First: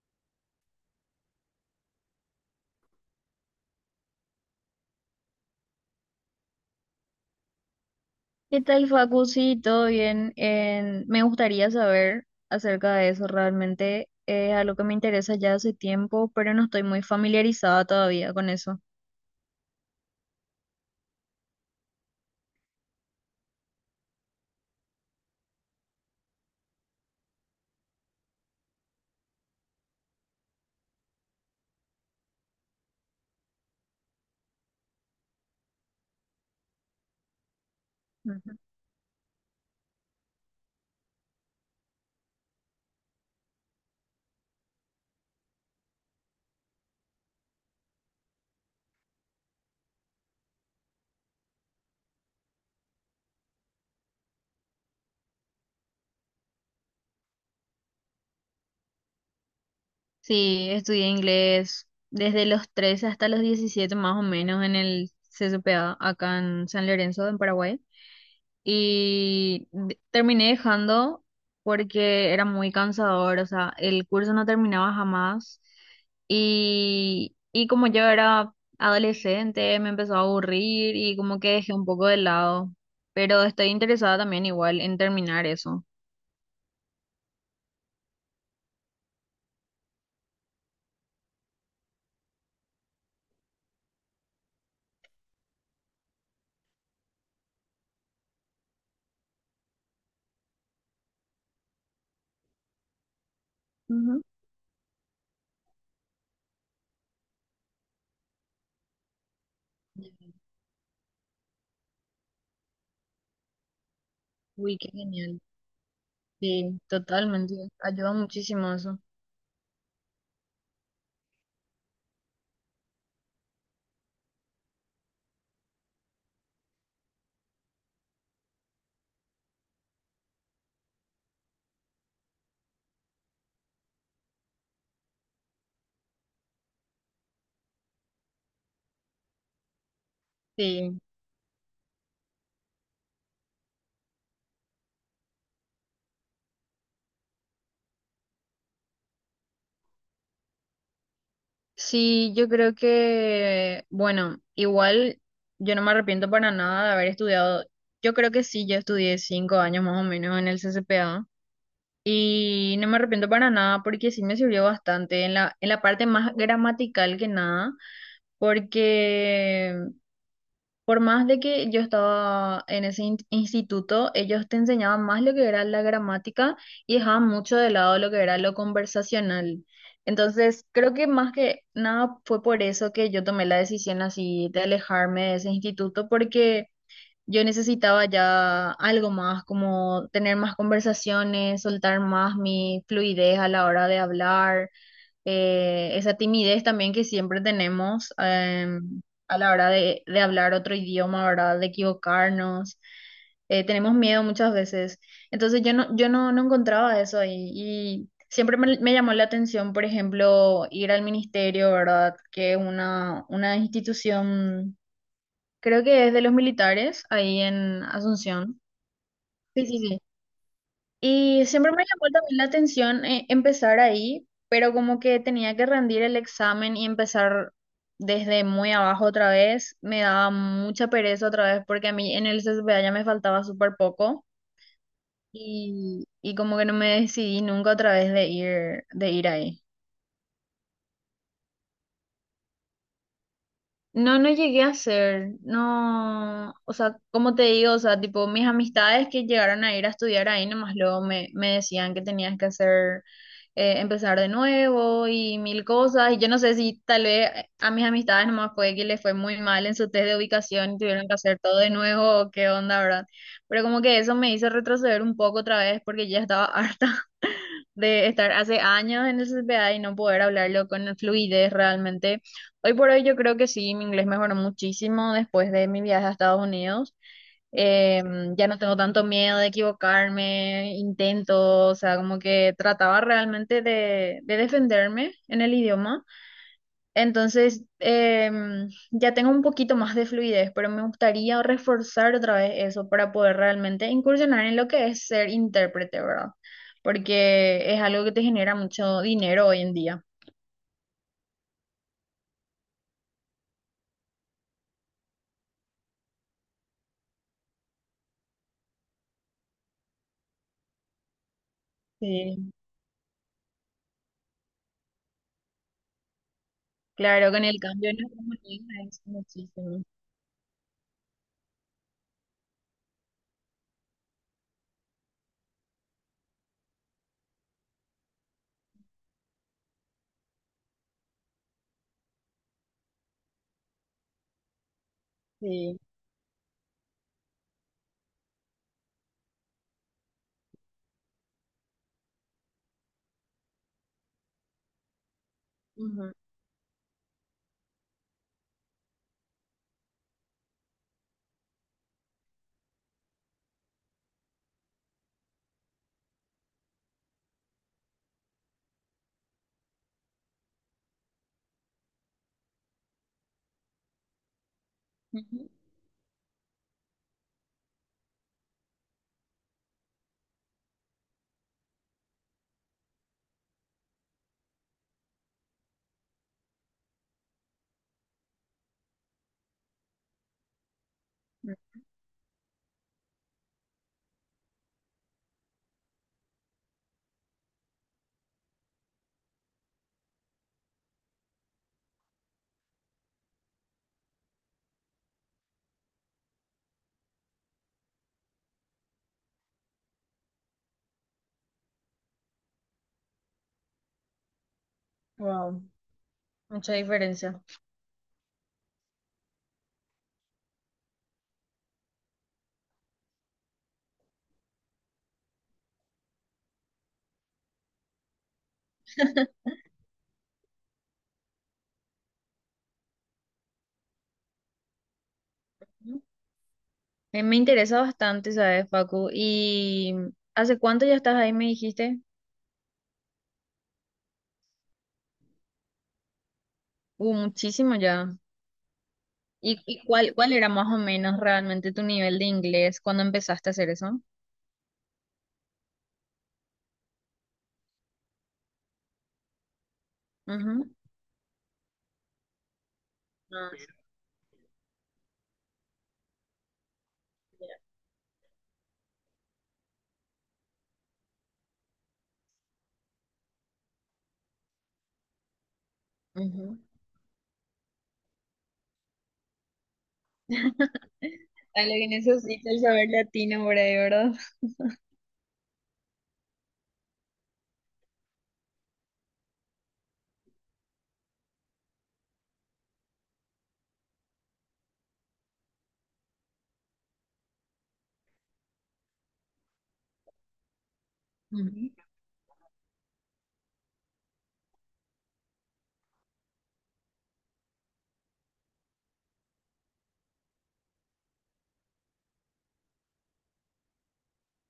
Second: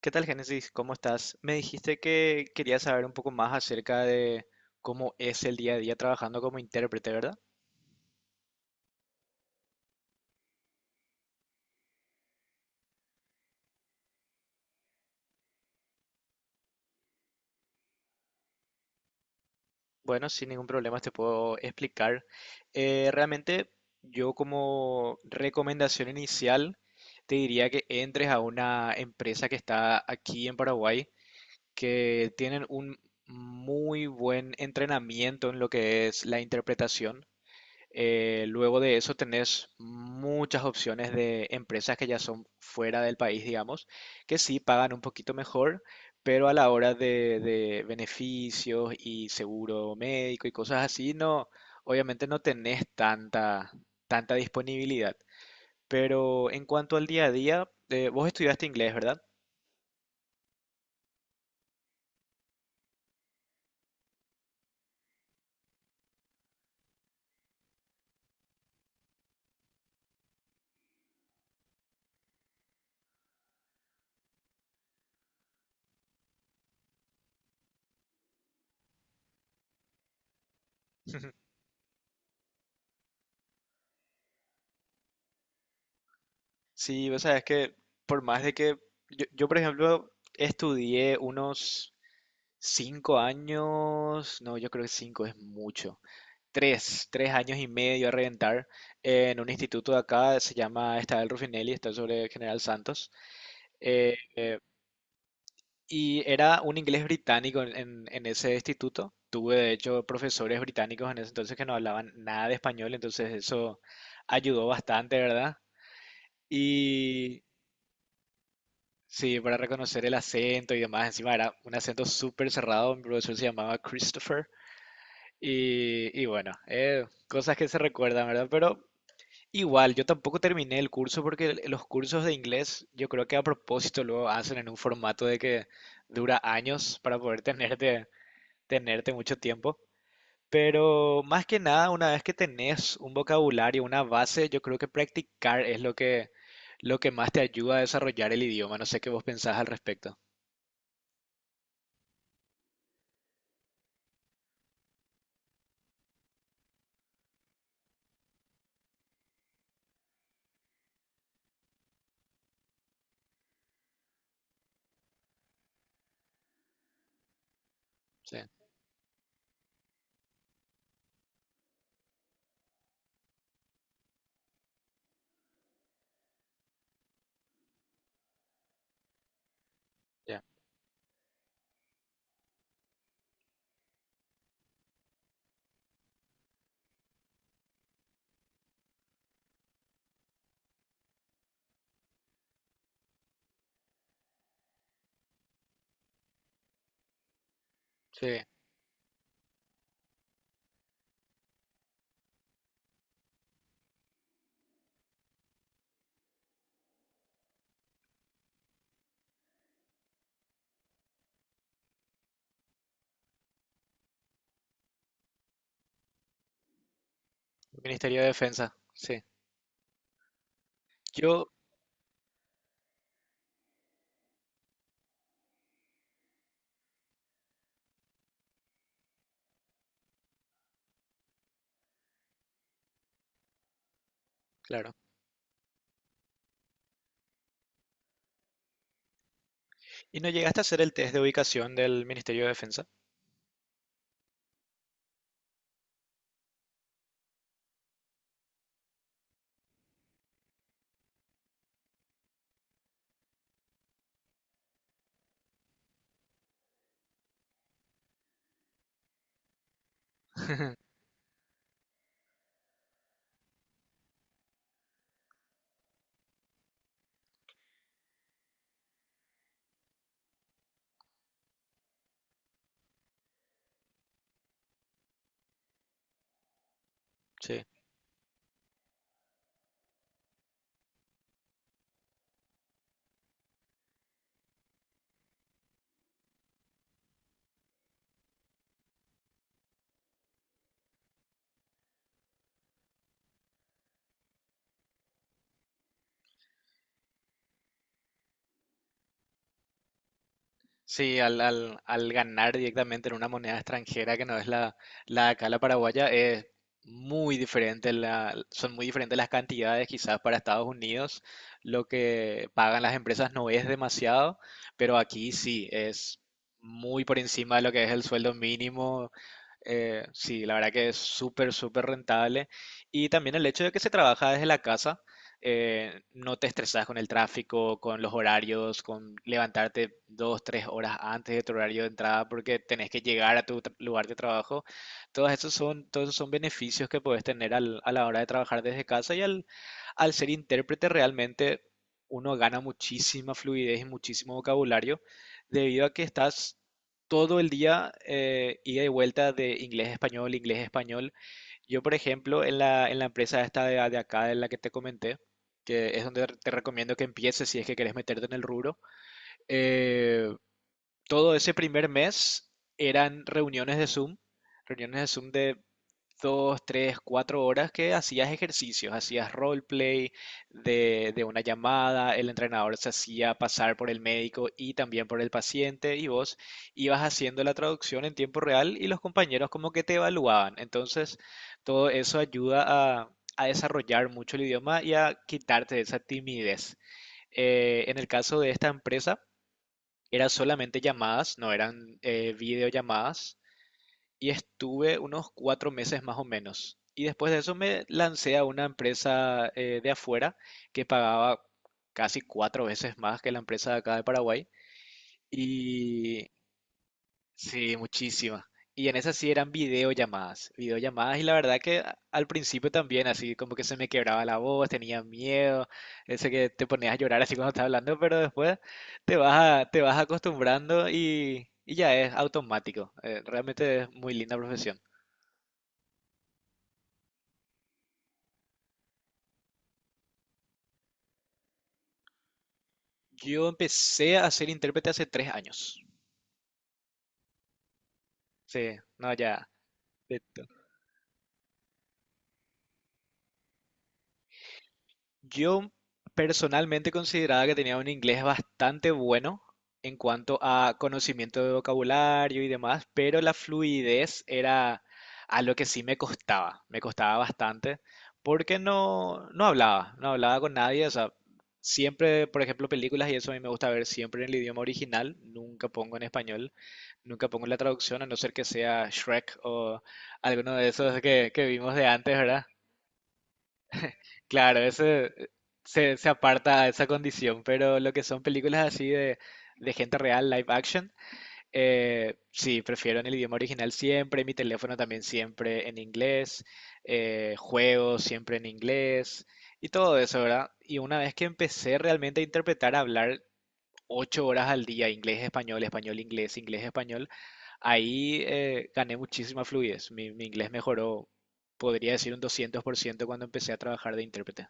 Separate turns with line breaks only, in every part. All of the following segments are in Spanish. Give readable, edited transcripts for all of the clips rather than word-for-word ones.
¿Qué tal, Génesis? ¿Cómo estás? Me dijiste que querías saber un poco más acerca de cómo es el día a día trabajando como intérprete, ¿verdad?
¿Qué tal, Facu? Sí, todo bien. Me gustaría saber acerca de eso realmente. Es algo que me interesa ya hace tiempo, pero no estoy muy familiarizada todavía con eso.
Bueno, sin ningún problema te puedo explicar. Realmente yo, como recomendación inicial, te diría que entres a una empresa que está aquí en Paraguay, que tienen un muy buen entrenamiento en lo que es la interpretación. Eh,
Ujú.
luego de eso tenés muchas opciones de empresas que ya son fuera del país, digamos, que sí pagan un poquito mejor, pero a la hora de beneficios y seguro médico y cosas así, no, obviamente no tenés tanta disponibilidad. Pero en cuanto al día a día, vos estudiaste inglés, ¿verdad?
Sí, estudié inglés desde los 13 hasta los 17 más o menos en el CCPA acá en San Lorenzo, en Paraguay. Terminé dejando porque era muy cansador, o sea, el curso no terminaba jamás y como yo era adolescente me empezó a aburrir y como que dejé un poco de lado, pero estoy interesada también igual en terminar eso.
Sí, vos sabés que por más de que yo, por ejemplo, estudié unos 5 años, no, yo creo que cinco es mucho. Tres años y medio a reventar en un instituto de acá, se llama Estadio Ruffinelli, está sobre General Santos. Eh,
Ujú.
eh, y era un inglés británico en ese instituto. Tuve, de hecho, profesores británicos en ese entonces que no hablaban nada de español, entonces eso ayudó
Uy, qué
bastante,
genial.
¿verdad?
Sí,
Y
totalmente. Ayuda muchísimo eso.
sí, para reconocer el acento y demás, encima era un acento súper cerrado, mi profesor se llamaba Christopher. Y bueno, cosas que se recuerdan, ¿verdad? Pero igual, yo tampoco terminé el curso porque los cursos de inglés yo creo que a propósito lo hacen en un formato de que dura años para poder tenerte mucho tiempo.
Sí.
Pero más que nada, una vez que tenés un vocabulario, una base, yo creo que practicar es lo que más te ayuda a desarrollar el idioma. No sé qué vos pensás al respecto.
Sí, yo creo que, bueno, igual yo no me arrepiento para nada de haber estudiado. Yo creo que sí, yo estudié 5 años más o menos en el CCPA y no me arrepiento para nada porque sí me sirvió bastante en la parte más gramatical que nada,
Sí,
porque por más de que yo estaba en ese instituto, ellos te enseñaban más lo que era la gramática y dejaban mucho de lado lo que era lo conversacional.
ya.
Entonces, creo que más que nada fue por eso que yo tomé la decisión así de alejarme de ese instituto, porque yo necesitaba ya algo más, como tener más conversaciones, soltar más mi fluidez a la hora de hablar esa timidez también que siempre tenemos
Sí,
a la hora de hablar otro idioma, ¿verdad? De equivocarnos. Tenemos miedo muchas veces. Entonces yo no encontraba eso ahí y siempre me llamó la atención, por ejemplo, ir al ministerio, ¿verdad? Que es una institución, creo que es de los militares ahí en
Ministerio de
Asunción.
Defensa. Sí.
Sí, sí, sí. Y
Yo,
siempre me llamó también la atención empezar ahí, pero como que tenía que rendir el examen y empezar desde muy abajo otra vez, me daba mucha pereza otra vez porque a mí en el CCPA ya me faltaba súper poco
claro.
y como que no me decidí nunca otra vez de ir ahí.
¿Y no llegaste a hacer el test de ubicación del Ministerio de Defensa?
No, no llegué a hacer, no, o sea, como te digo, o sea, tipo, mis amistades que llegaron a ir a estudiar ahí, nomás luego me decían que tenías que hacer, empezar de nuevo y mil cosas, y yo no sé si tal vez a mis amistades nomás fue que les fue muy mal en su test de ubicación y tuvieron que hacer todo de nuevo, o qué onda, ¿verdad? Pero como que eso me hizo retroceder un poco otra vez porque ya estaba harta de estar hace años en el CPA y no poder hablarlo con fluidez realmente. Hoy por hoy yo creo que sí, mi inglés mejoró muchísimo después de mi viaje a Estados Unidos.
Sí.
Eh, ya no tengo tanto miedo de equivocarme, intento, o sea, como que trataba realmente de defenderme en el idioma. Entonces, ya tengo un poquito más de fluidez, pero me gustaría reforzar otra vez eso para poder realmente incursionar en lo que es ser intérprete, ¿verdad? Porque es algo que te genera mucho dinero hoy en día.
Sí, al ganar directamente en una moneda extranjera que no es la de acá, la paraguaya, es muy diferente, son muy diferentes las cantidades quizás para Estados Unidos, lo que
Sí.
pagan las empresas no es demasiado, pero aquí sí, es muy por
Claro, con
encima
el
de lo que es
cambio de
el
nuestra
sueldo
moneda es
mínimo.
muchísimo.
Sí, la verdad que es súper, súper rentable. Y también el hecho de que se trabaja desde la casa. No te estresas con el tráfico, con los horarios, con levantarte 2, 3 horas antes de tu horario de entrada porque tenés que llegar a tu lugar de trabajo.
Sí.
Todos esos son beneficios que puedes tener a la hora de trabajar desde casa y al ser intérprete realmente uno gana muchísima fluidez y muchísimo vocabulario debido a que estás todo el día ida y vuelta de inglés a español, inglés a español. Yo, por ejemplo, en en la empresa esta de acá, de la que te comenté, que es donde te recomiendo que empieces si es que querés meterte en el rubro, eh, todo ese primer mes eran reuniones de Zoom de dos, tres, 4 horas, que hacías ejercicios, hacías roleplay de una llamada, el entrenador se hacía pasar por el médico y también por el paciente y vos ibas haciendo la traducción en tiempo real y los compañeros como que te evaluaban. Entonces, todo eso ayuda a, a desarrollar mucho el idioma y a quitarte esa timidez. En el caso de esta empresa, eran solamente llamadas, no eran videollamadas, y estuve unos 4 meses más o menos. Y después de eso me lancé a una empresa de afuera que pagaba casi 4 veces más que la empresa de acá de Paraguay.
Wow,
Y
mucha diferencia.
sí, muchísima. Y en esas sí eran videollamadas, videollamadas, y la verdad que al principio también, así como que se me quebraba la voz, tenía miedo, ese que te ponías a llorar así cuando estás hablando, pero después te vas te vas acostumbrando y ya es automático. Realmente es muy linda profesión.
Ujú. Me interesa bastante, ¿sabes, Facu? ¿Y hace cuánto ya estás ahí, me dijiste?
Yo empecé a ser intérprete hace 3 años.
Muchísimo ya.
Sí, no, ya.
¿Y cuál era más o menos realmente tu nivel de inglés cuando empezaste a hacer eso?
Yo personalmente consideraba que tenía un inglés bastante bueno en cuanto
Ujú.
a conocimiento de vocabulario y demás, pero la
Ah,
fluidez era a lo que sí me costaba bastante, porque no, no hablaba, no hablaba con nadie, o sea, siempre, por ejemplo, películas y eso a mí me gusta ver siempre en el idioma original, nunca pongo en español,
ujú.
nunca pongo la traducción, a no ser que sea Shrek o alguno de esos que
A lo
vimos de
que
antes, ¿verdad?
necesita el saber latino por ahí, ¿verdad?
Claro, ese se aparta a esa condición, pero lo que son películas así de gente real, live action, sí, prefiero en el idioma original siempre, mi teléfono también siempre en inglés, juegos siempre en inglés y todo eso, ¿verdad? Y una vez que empecé realmente a interpretar, a hablar 8 horas al día, inglés, español, español, inglés, inglés, español, ahí gané muchísima fluidez, mi inglés mejoró, podría decir un 200% cuando empecé a trabajar de intérprete.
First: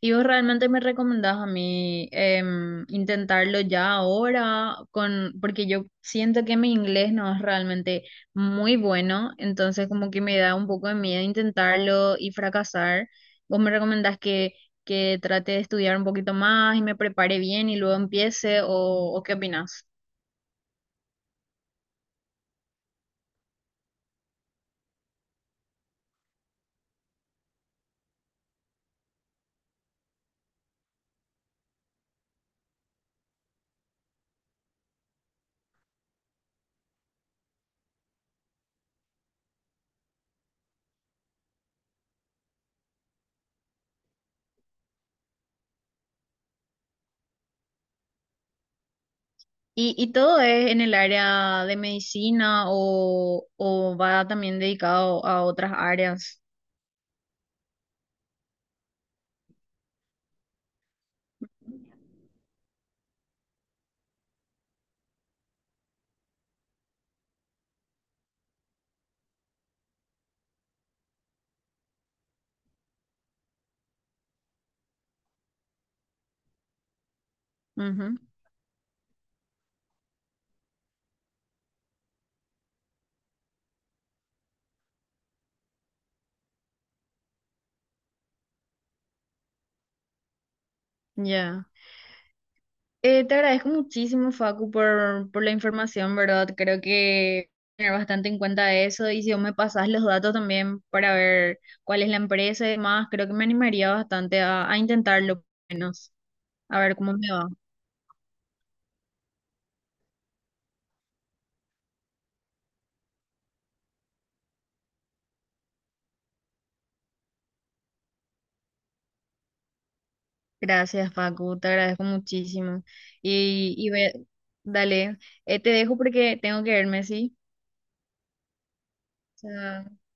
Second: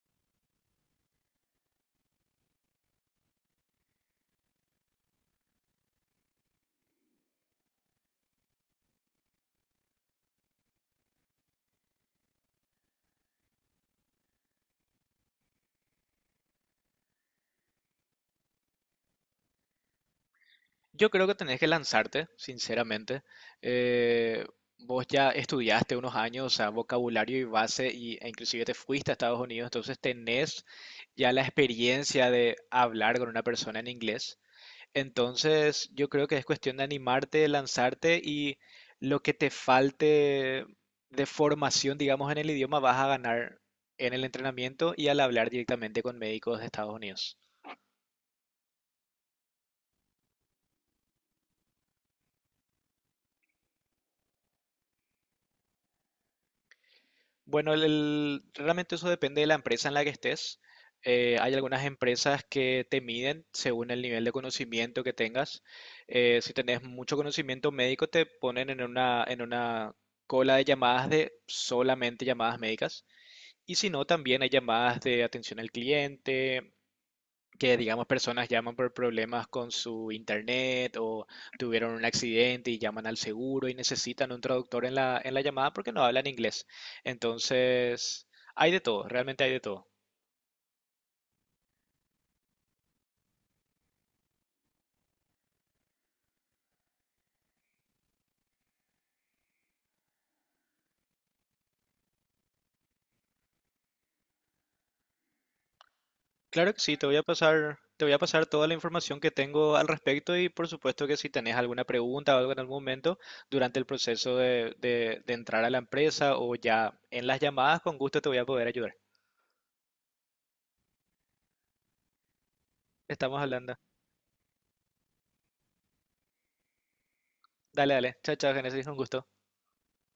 ¿Y vos realmente me recomendás a mí intentarlo ya ahora? Porque yo siento que mi inglés no es realmente muy bueno, entonces como que me da un poco de miedo intentarlo y fracasar. ¿Vos me recomendás que trate de estudiar un poquito más y me prepare bien y luego empiece? ¿O qué opinás?
Yo creo que tenés que lanzarte, sinceramente. Eh, vos ya estudiaste unos años, o sea, vocabulario y base, e inclusive te fuiste a Estados Unidos, entonces tenés ya la experiencia de hablar con una persona en inglés. Entonces, yo creo que es cuestión de animarte, lanzarte y lo que te falte de formación, digamos, en el idioma, vas a ganar en el entrenamiento y al hablar directamente con médicos de Estados Unidos.
¿Y todo es en el área de medicina o va también dedicado a otras áreas?
Bueno, realmente eso depende de la empresa en la que estés. Hay algunas empresas que te miden según el nivel de conocimiento que tengas. Si tenés mucho conocimiento médico, te ponen en una cola de llamadas, de solamente llamadas médicas. Y si no, también hay llamadas de atención al cliente, que digamos
Ujú,
personas llaman por problemas con su internet o tuvieron un accidente y llaman al seguro y necesitan un traductor en en la llamada porque no hablan inglés. Entonces, hay de todo, realmente hay de todo.
Ya. Te agradezco muchísimo, Facu, por la información, ¿verdad? Creo que tener bastante en cuenta eso y si vos me pasás los datos también para ver cuál es la empresa y demás, creo que me animaría bastante a intentarlo, por lo menos,
Claro que
a
sí,
ver
te
cómo
voy a
me va.
pasar, te voy a pasar toda la información que tengo al respecto y por supuesto que si tenés alguna pregunta o algo en algún momento durante el proceso de entrar a la empresa o ya en las llamadas, con gusto te voy a poder ayudar.
Gracias, Facu, te agradezco muchísimo.
Estamos hablando.
Y, y ve- dale, te dejo porque tengo que irme, ¿sí?
Dale, dale. Chao, chao, Génesis, un gusto.
Chao.